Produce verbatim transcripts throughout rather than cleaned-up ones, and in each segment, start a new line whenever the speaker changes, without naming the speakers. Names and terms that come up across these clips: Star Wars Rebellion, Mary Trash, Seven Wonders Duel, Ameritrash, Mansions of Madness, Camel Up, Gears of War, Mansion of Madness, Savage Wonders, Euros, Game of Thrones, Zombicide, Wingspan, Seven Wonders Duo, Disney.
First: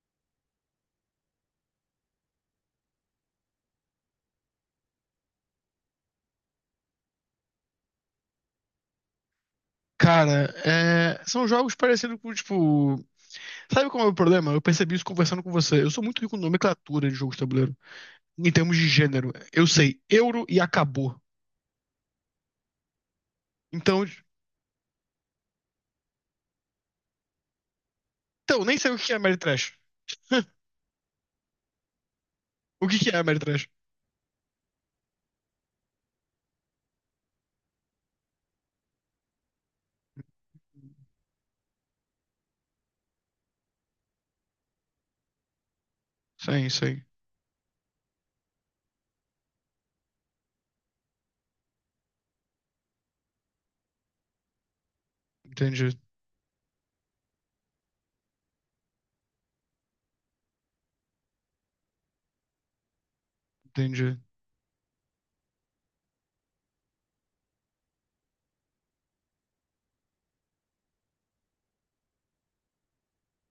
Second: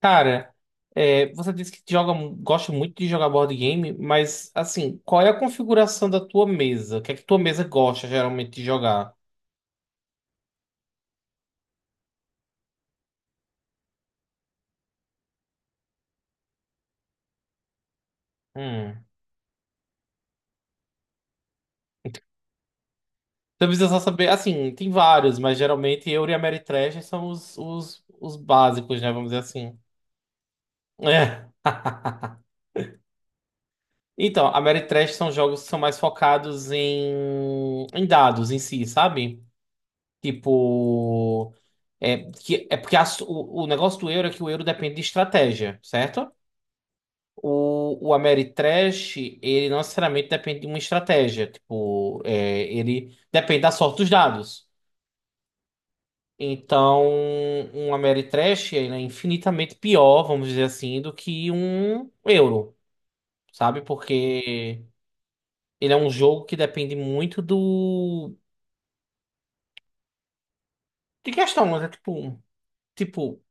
Cara, é, você disse que joga, gosta muito de jogar board game, mas assim, qual é a configuração da tua mesa? O que é que tua mesa gosta geralmente de jogar?
Cara, é, são jogos parecidos com, tipo. Sabe qual é o problema? Eu percebi isso conversando com você. Eu sou muito rico em nomenclatura de jogos de tabuleiro. Em termos de
Hum.
gênero. Eu sei euro e acabou.
Então precisa só
Então,
saber, assim, tem vários, mas geralmente eu e a Mary Trash são os, os, os
então nem sei o
básicos,
que
né?
é
Vamos dizer
Ameritrash.
assim. É.
O que que é Ameritrash?
Então, a Mary Trash são jogos que são mais focados em, em dados em si, sabe? Tipo, é, que, é porque a su- o, o negócio do euro é que o euro depende de estratégia, certo?
Sim, sim.
O, o Ameritrash, ele não necessariamente depende de uma estratégia. Tipo, é, ele depende da sorte dos dados.
Entendi,
Então, um Ameritrash, ele é infinitamente pior, vamos dizer assim, do que um euro, sabe?
entendi.
Porque ele é um jogo que depende muito do... de questão, mas é tipo... Tipo,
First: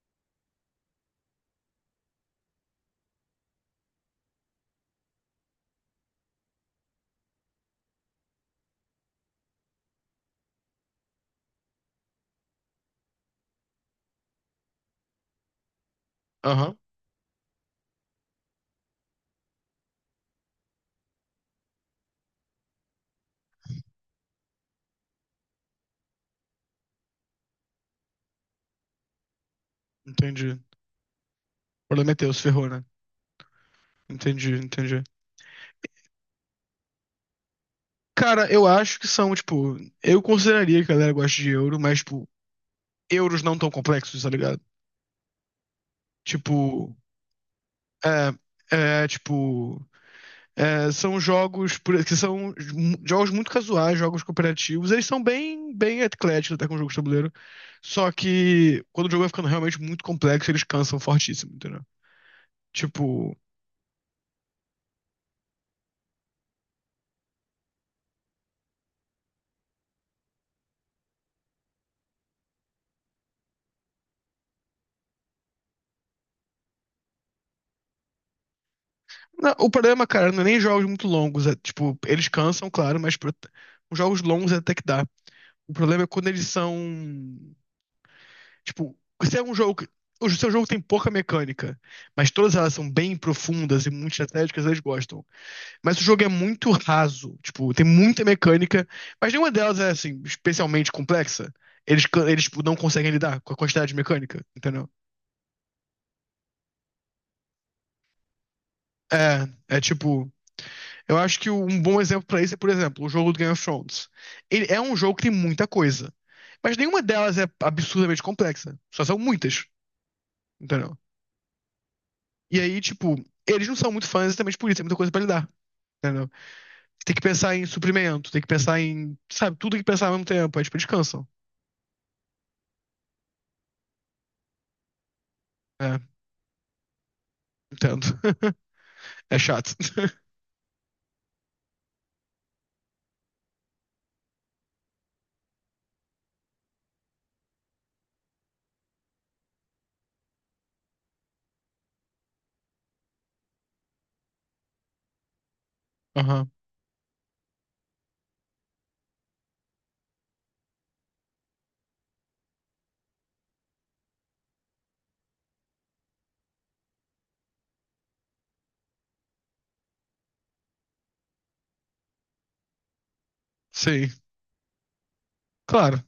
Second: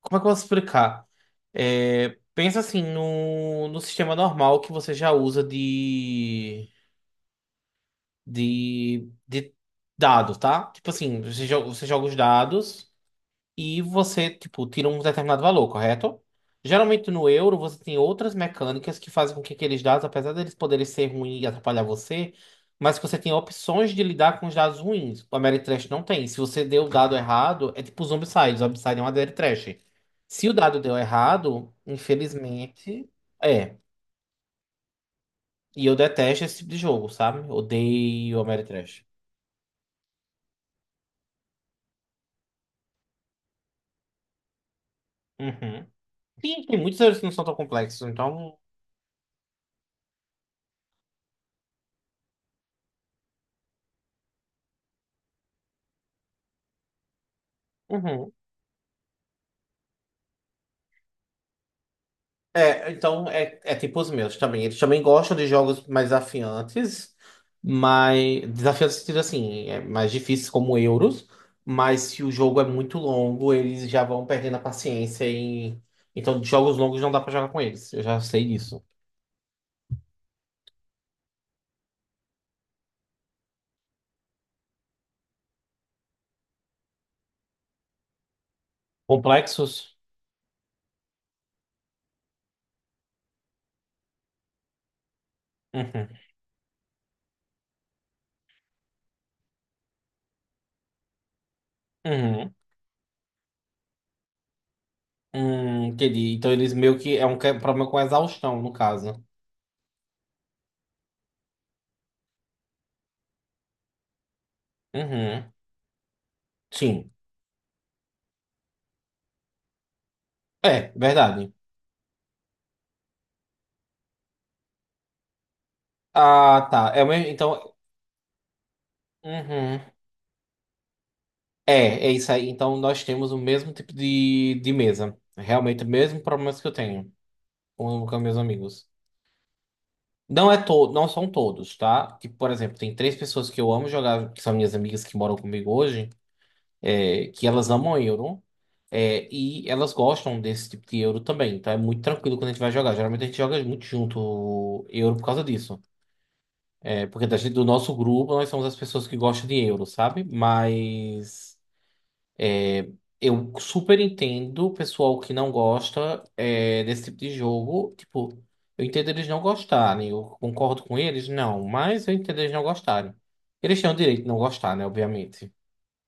como é que eu posso explicar? É, pensa assim no, no sistema normal que você já usa de, de, de dado, tá? Tipo assim, você, jo- você joga os dados e você, tipo, tira um determinado valor, correto?
Aham,
Geralmente no euro você tem outras mecânicas que fazem com que aqueles dados, apesar deles poderem ser ruins e atrapalhar você, mas que você tem opções de lidar com os dados ruins. O Ameritrash não tem. Se você deu o dado errado, é tipo os Zombicide. Zombicide é um Ameritrash. Se
entendi.
o
O
dado deu errado,
problema é teu, se ferrou, né?
infelizmente, é.
Entendi, entendi.
E eu detesto esse tipo de jogo, sabe? Odeio
Cara, eu acho
Ameritrash.
que são, tipo. Eu consideraria que a galera gosta de euro, mas, tipo, euros não tão complexos, tá ligado?
Uhum. Sim, tem
Tipo.
muitos erros que não são tão complexos, então.
É, é, tipo, é, são jogos por- que são mu- jogos muito casuais, jogos cooperativos. Eles são bem, bem ecléticos até com jogos de tabuleiro. Só
Uhum.
que quando o jogo vai ficando realmente muito complexo, eles cansam fortíssimo, entendeu?
É, então
Tipo,
é, é tipo os meus também. Eles também gostam de jogos mais desafiantes, mas desafiantes no sentido assim, é mais difíceis como Euros, mas se o jogo é muito longo, eles já vão perdendo a paciência e então jogos longos não dá pra jogar com eles. Eu já sei disso.
na- o problema, cara, não é nem jogos muito longos. É, tipo, eles cansam, claro, mas pro- os jogos longos até que dá. O problema é quando eles são, tipo, se é um jogo que
Complexos?
o seu jogo tem pouca mecânica, mas todas elas são bem profundas e muito estratégicas, eles gostam. Mas o
Uhum.
jogo é muito raso, tipo, tem muita mecânica, mas nenhuma delas é, assim, especialmente complexa. Eles, can- eles
Uhum.
tipo, não conseguem lidar com a quantidade de mecânica, entendeu?
Hum, entendi. Então eles meio que é um que- problema com exaustão, no caso.
É, é tipo, eu acho que um bom exemplo pra isso é, por exemplo, o jogo do Game of Thrones. Ele é um jogo que tem
Uhum.
muita coisa, mas nenhuma
Sim.
delas é absurdamente complexa, só são muitas,
É,
entendeu?
verdade.
E aí, tipo, eles não são muito fãs exatamente por isso, tem muita coisa pra lidar, entendeu?
Ah, tá. É, o
Tem que
mesmo-
pensar em
então.
suprimento, tem que pensar em, sabe, tudo tem
Uhum.
que pensar ao mesmo tempo, aí, tipo, eles cansam.
É, é isso aí. Então nós temos o mesmo tipo de, de mesa. Realmente o
É,
mesmo problemas que eu tenho com,
entendo.
com meus amigos.
É chato.
Não é todo, não são todos, tá? Tipo, por exemplo, tem três pessoas que eu amo jogar, que são minhas amigas que moram comigo hoje, é, que elas amam Euro, é, e elas gostam desse tipo de Euro também. Então é muito tranquilo quando a gente vai jogar. Geralmente a gente joga muito junto Euro por causa disso.
Aham,
É, porque da gente- do nosso grupo nós somos as pessoas que gostam de Euro, sabe? Mas. Eu super entendo o pessoal que não gosta é, desse tipo de jogo. Tipo, eu entendo eles não gostarem. Eu concordo com eles, não. Mas eu entendo eles não gostarem. Eles têm o
sei.
direito de não gostar, né? Obviamente.
Claro.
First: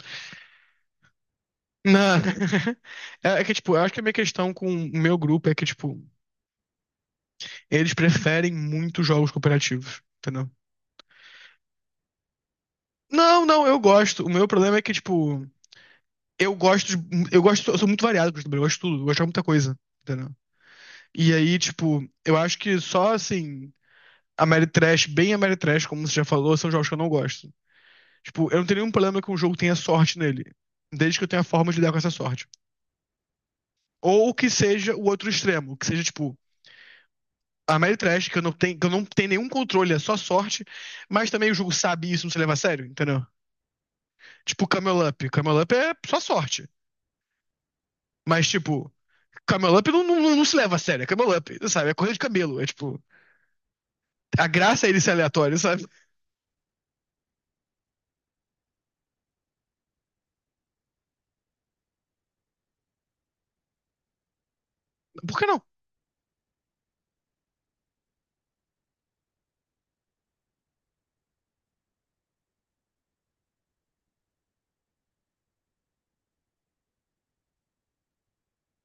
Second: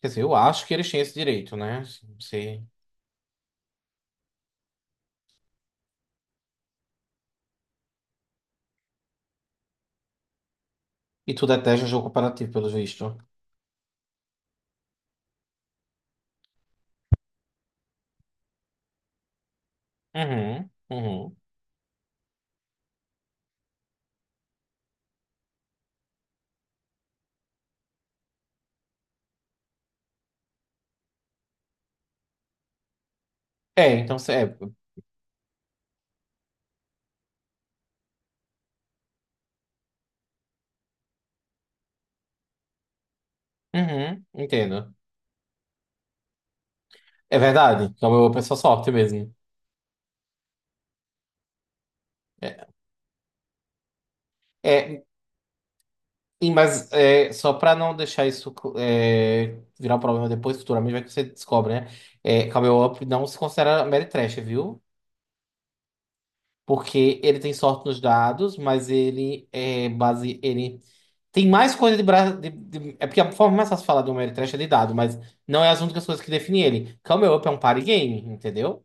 Quer dizer, eu acho que eles têm esse direito, né? Assim,
Não.
não sei.
É que, tipo, eu acho que a minha questão com o meu grupo é que, tipo, eles preferem muito jogos cooperativos, entendeu?
E tu detesta jogo comparativo, pelo visto.
Não, não, eu gosto. O meu problema é que, tipo, eu gosto de, eu gosto, eu sou muito variado com eu gosto de tudo, eu gosto de muita coisa, entendeu?
Uhum,
E
uhum.
aí, tipo, eu acho que só, assim, Ameritrash, bem Ameritrash, como você já falou, são jogos que eu não gosto. Tipo, eu não tenho nenhum problema que um jogo tenha sorte nele, desde que eu tenha forma de lidar com essa sorte.
É, então... cê-
Ou que
É,
seja o outro extremo, que seja, tipo, a Mary que eu não tenho, que eu não tenho nenhum controle, é só sorte, mas também o jogo sabe isso, não se leva a sério, entendeu?
uhum,
Tipo,
entendo.
Camel Up. Camel Up é só sorte.
É verdade. Então eu
Mas,
penso a sorte
tipo,
mesmo.
Camel Up não, não, não se leva a sério, é Camel Up, sabe? É corrida de
É,
camelo. É tipo, a graça é ele
é,
ser aleatório, sabe?
E, mas é, só para não deixar isso é, virar um problema depois, futuramente, vai que você descobre, né? É, Camel Up não se considera Ameritrash, viu?
Por que não?
Porque ele tem sorte nos dados, mas ele é base. Ele tem mais coisa de, bra... de, de- é porque a forma mais fácil de falar do Ameritrash é de dado, mas não é as únicas coisas que definem ele. Camel Up é um party game, entendeu?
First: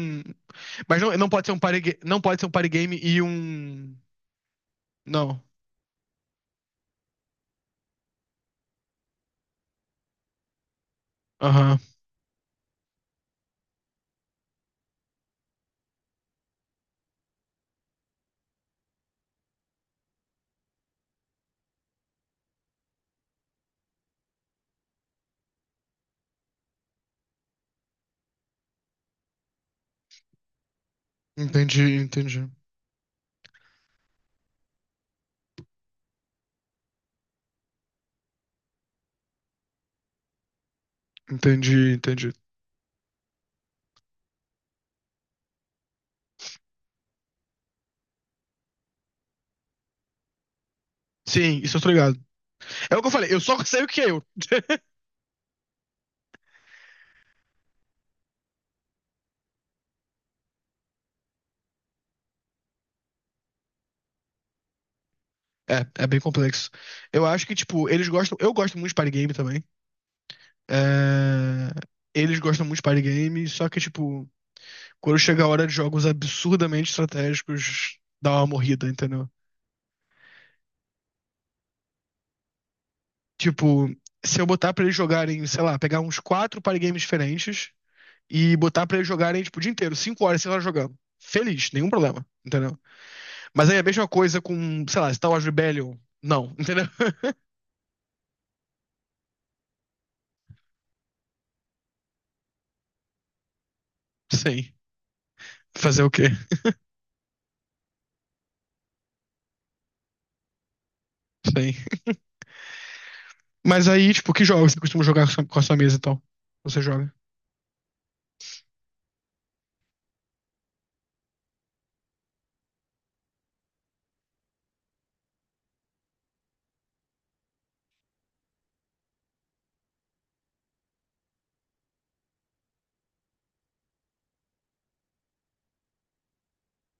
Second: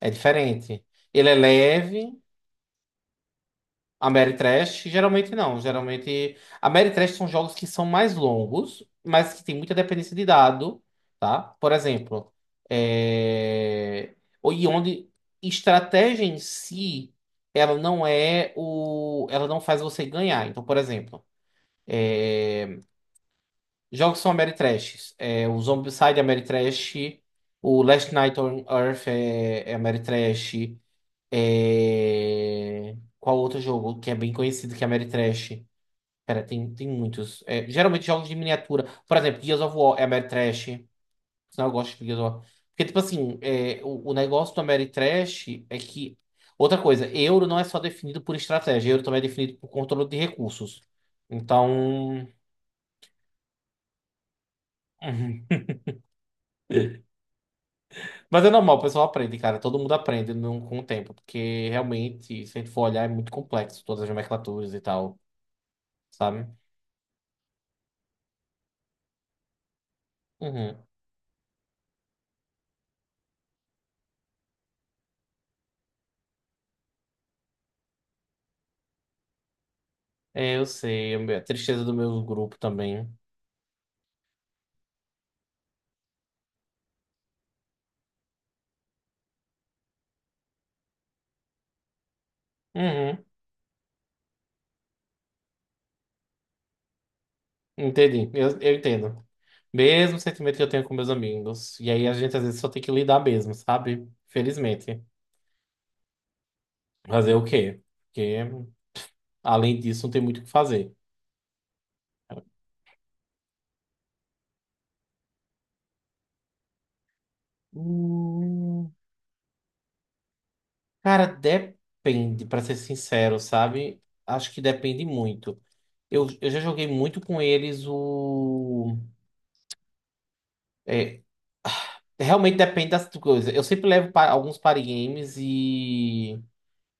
É diferente.
mas não, não
Ele é
pode ser um party, ga-
leve.
não pode ser um party game e um.
Ameritrash, geralmente
Não.
não. Geralmente. Ameritrash são jogos que são mais longos, mas que tem muita dependência de dado, tá? Por
Aham.
exemplo, é... o- e onde estratégia em si, ela não é o. Ela não faz você ganhar. Então, por exemplo. É, jogos são Ameritrash. É, o Zombicide é Ameritrash. O Last Night on Earth é, é Ameritrash.
Entendi, entendi.
É... Qual outro jogo que é bem conhecido que é Ameritrash? Pera, tem, tem muitos. É, geralmente jogos de miniatura. Por exemplo, Gears of War é Ameritrash. Senão eu
Entendi,
gosto de Gears
entendi.
of War. Porque, tipo assim, é, o, o negócio do Ameritrash é que. Outra coisa, euro não é só definido por estratégia, euro também é definido por controle de recursos.
Sim, isso eu tô ligado.
Então.
É o que eu falei, eu só sei o que é euro.
Mas é normal, o pessoal aprende, cara. Todo mundo aprende no- com o tempo, porque realmente, se a gente for olhar, é muito complexo todas as nomenclaturas e tal,
É, é bem
sabe?
complexo. Eu acho que, tipo, eles gostam. Eu gosto muito de party game também.
Uhum.
É, eles gostam muito de party game, só que, tipo, quando chega a hora de jogos absurdamente estratégicos, dá uma morrida, entendeu?
É, eu sei, é a tristeza do meu grupo também.
Tipo, se eu botar pra eles jogarem, sei lá, pegar uns quatro party games diferentes e botar pra eles jogarem, tipo, o dia inteiro, cinco horas, seis horas jogando. Feliz, nenhum problema, entendeu?
Uhum.
Mas aí é a mesma coisa com, sei lá, Star Wars Rebellion. Não, entendeu?
Entendi, eu, eu entendo. Mesmo sentimento que eu tenho com meus amigos. E aí a gente às vezes só tem que lidar mesmo, sabe?
Sim.
Felizmente.
Fazer o quê?
Fazer o quê? Porque além disso não tem muito o que fazer.
Sim. Mas aí, tipo, que jogos você costuma jogar com a sua- com a sua mesa e tal? Você joga?
Hum, cara, depende, pra ser sincero, sabe? Acho que depende muito. Eu, eu já joguei muito com eles o. É, realmente depende das coisas. Eu sempre levo pa- alguns party games e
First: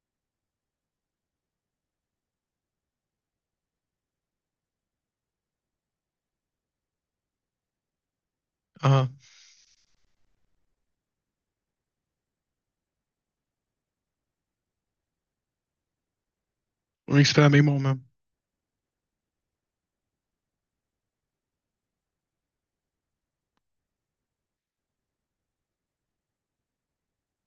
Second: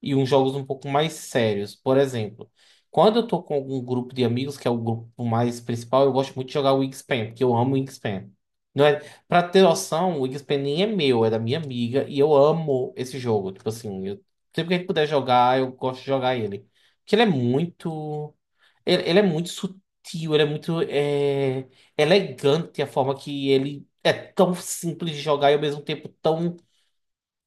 e uns jogos um pouco mais sérios. Por exemplo, quando eu tô com algum grupo de amigos, que é o grupo mais principal, eu gosto muito de jogar o Wingspan, porque eu amo o Wingspan. Não é,
Aham.
pra ter noção, o Wingspan nem é meu, é da minha amiga, e eu amo esse jogo. Tipo assim, eu, sempre que a gente puder jogar, eu gosto de jogar ele.
O
Porque ele é
Wingspan é bem bom mesmo.
muito. Ele, ele é muito sutil, ele é muito é, elegante a forma que ele é tão simples de jogar e ao mesmo tempo tão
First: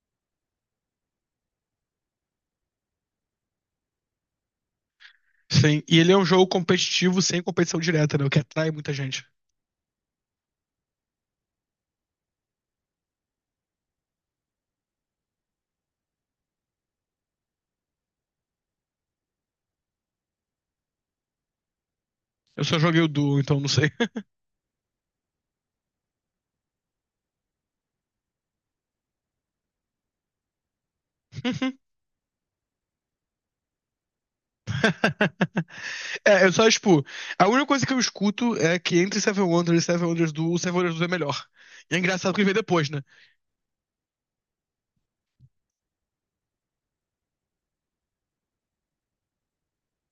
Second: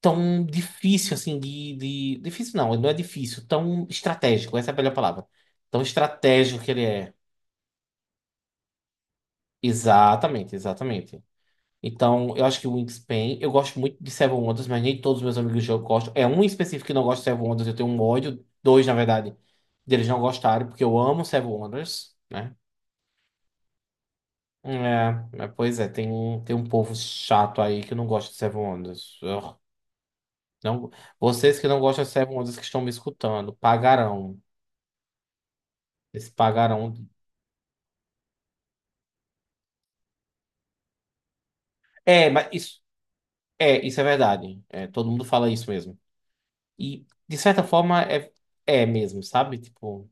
tão difícil, assim, de, de... difícil não, não é difícil, tão estratégico, essa é a melhor palavra. Tão
Sim. E ele é um jogo
estratégico que ele é.
competitivo sem competição direta, né? O que atrai muita gente.
Exatamente, exatamente. Então, eu acho que o Wingspan, eu gosto muito de Seven Wonders, mas nem todos os meus amigos eu gosto. É um em específico que não gosta de Seven Wonders, eu tenho um ódio, dois, na verdade, deles não gostarem, porque eu amo Seven Wonders, né?
Eu só joguei o Duo, então não sei.
É, mas, pois é, tem, um- tem um povo chato aí que não gosta de Seven Wonders. Ugh. Não, vocês que não gostam de Seven Wonders que estão me escutando, pagarão. Eles
É, eu só,
pagaram.
tipo,
Um
a única coisa que eu escuto é que entre Seven Wonders e Seven Wonders Duo, o Seven Wonders Duo é melhor. E é
é,
engraçado que ele
mas
veio
isso
depois, né?
é, isso é verdade. É, todo mundo fala isso mesmo. E, de certa forma, é, é mesmo, sabe? Tipo,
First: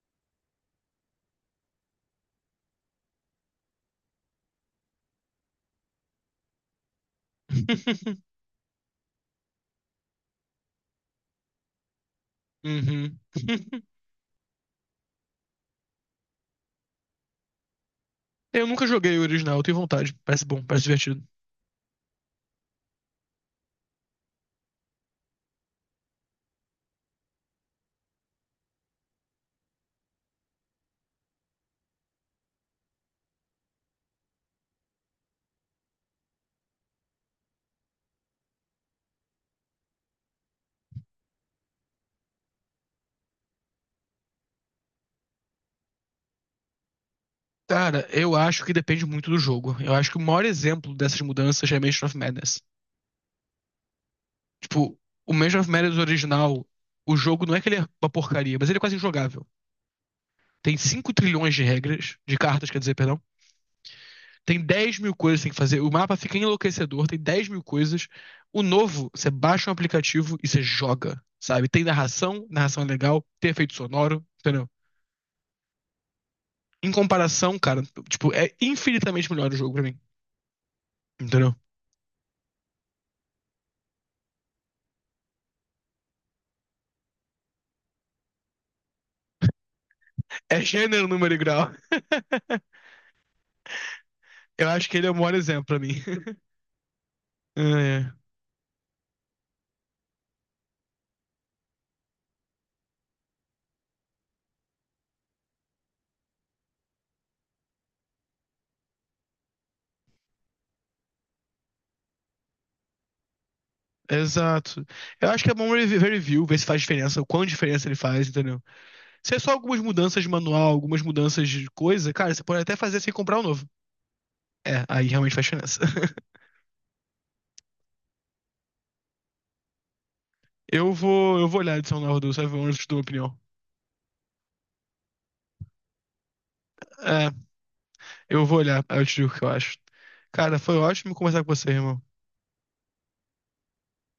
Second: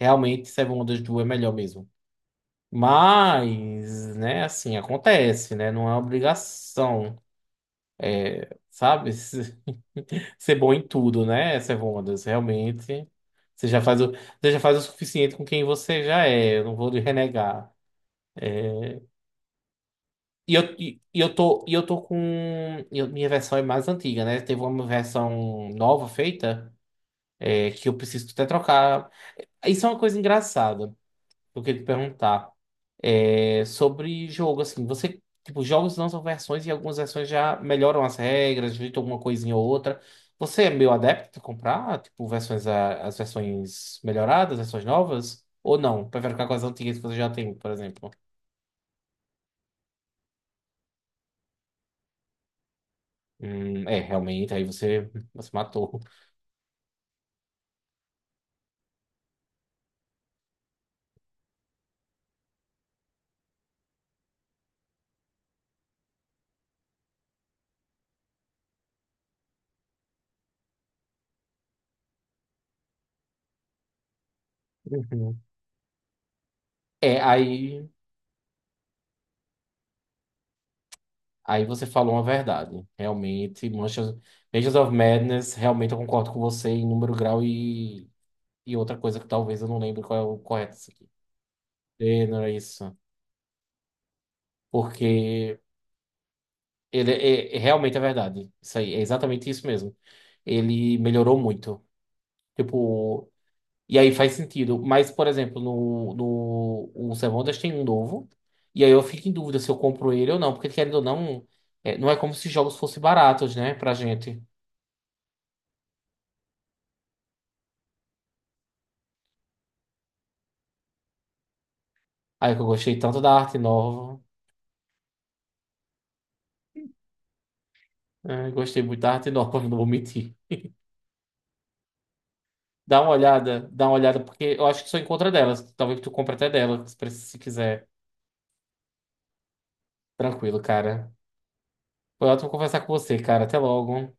realmente, Seven Wonders Duel é melhor mesmo. Mas, né, assim, acontece, né? Não é obrigação, sabe? Ser bom em tudo, né, Seven Wonders? Realmente.
Uhum.
Você já faz o, você já faz o suficiente com quem você já é. Eu não vou lhe renegar.
Eu nunca joguei o original, eu tenho vontade. Parece
E
bom,
eu,
parece
e e
divertido.
eu tô, e eu tô com. Eu- minha versão é mais antiga, né? Teve uma versão nova feita, é, que eu preciso até trocar. Isso é uma coisa engraçada, que eu queria te perguntar. É, sobre jogo, assim, você. Tipo, jogos lançam versões e algumas versões já melhoram as regras, ajeitam alguma coisinha ou outra. Você é meio adepto a comprar, tipo, versões, a- as versões melhoradas, versões novas? Ou não? Prefere ficar com as antigas que você já tem, por
Cara,
exemplo?
eu acho que depende muito do jogo. Eu acho que o maior exemplo dessas mudanças é Mansion of Madness.
Hum, é, realmente, aí
Tipo,
você,
o
você
Mansion of Madness
matou.
original, o jogo não é que ele é uma porcaria, mas ele é quase injogável. Tem cinco trilhões de regras, de cartas, quer dizer, perdão. Tem dez mil coisas que tem que fazer. O mapa fica enlouquecedor, tem dez mil coisas. O novo, você baixa um aplicativo e você joga, sabe? Tem narração, narração é legal, tem efeito sonoro, entendeu?
Uhum.
Em
É,
comparação, cara,
aí,
tipo, é infinitamente melhor o jogo pra mim, entendeu?
aí você falou uma verdade. Realmente, Manchas- Mansions of Madness, realmente eu concordo com você em número, grau e, e outra coisa que talvez eu não lembre qual é o
É
correto isso
gênero,
aqui.
número e grau.
É, não é isso.
Eu acho que ele é o maior
Porque
exemplo pra mim.
ele é, é- realmente é
É,
verdade. Isso aí, é exatamente isso mesmo. Ele melhorou muito. Tipo, e aí faz sentido. Mas, por exemplo, no, no o Semondas tem um novo. E aí eu fico em dúvida se eu compro ele ou não. Porque, querendo ou não, é, não é como se jogos fossem baratos, né? Pra
é.
gente.
Exato. Eu acho que é bom revi- ver review, ver se faz diferença, o quão diferença ele faz, entendeu? Se é só algumas mudanças de manual, algumas mudanças de coisa, cara, você
Aí que
pode
eu
até
gostei
fazer sem
tanto da
comprar um
arte
novo.
nova.
É, aí realmente faz diferença.
É, gostei muito da arte nova, não vou mentir.
Eu vou, eu vou olhar a edição nova do Savage Wonders, te dou
Dá
uma
uma
opinião.
olhada, dá uma olhada, porque eu acho que só encontra delas. Talvez tu compre até dela, se pre-
É,
se quiser.
eu vou olhar, aí eu te digo o que eu acho. Cara,
Tranquilo,
foi
cara.
ótimo conversar com você, irmão.
Foi ótimo conversar com você, cara. Até logo.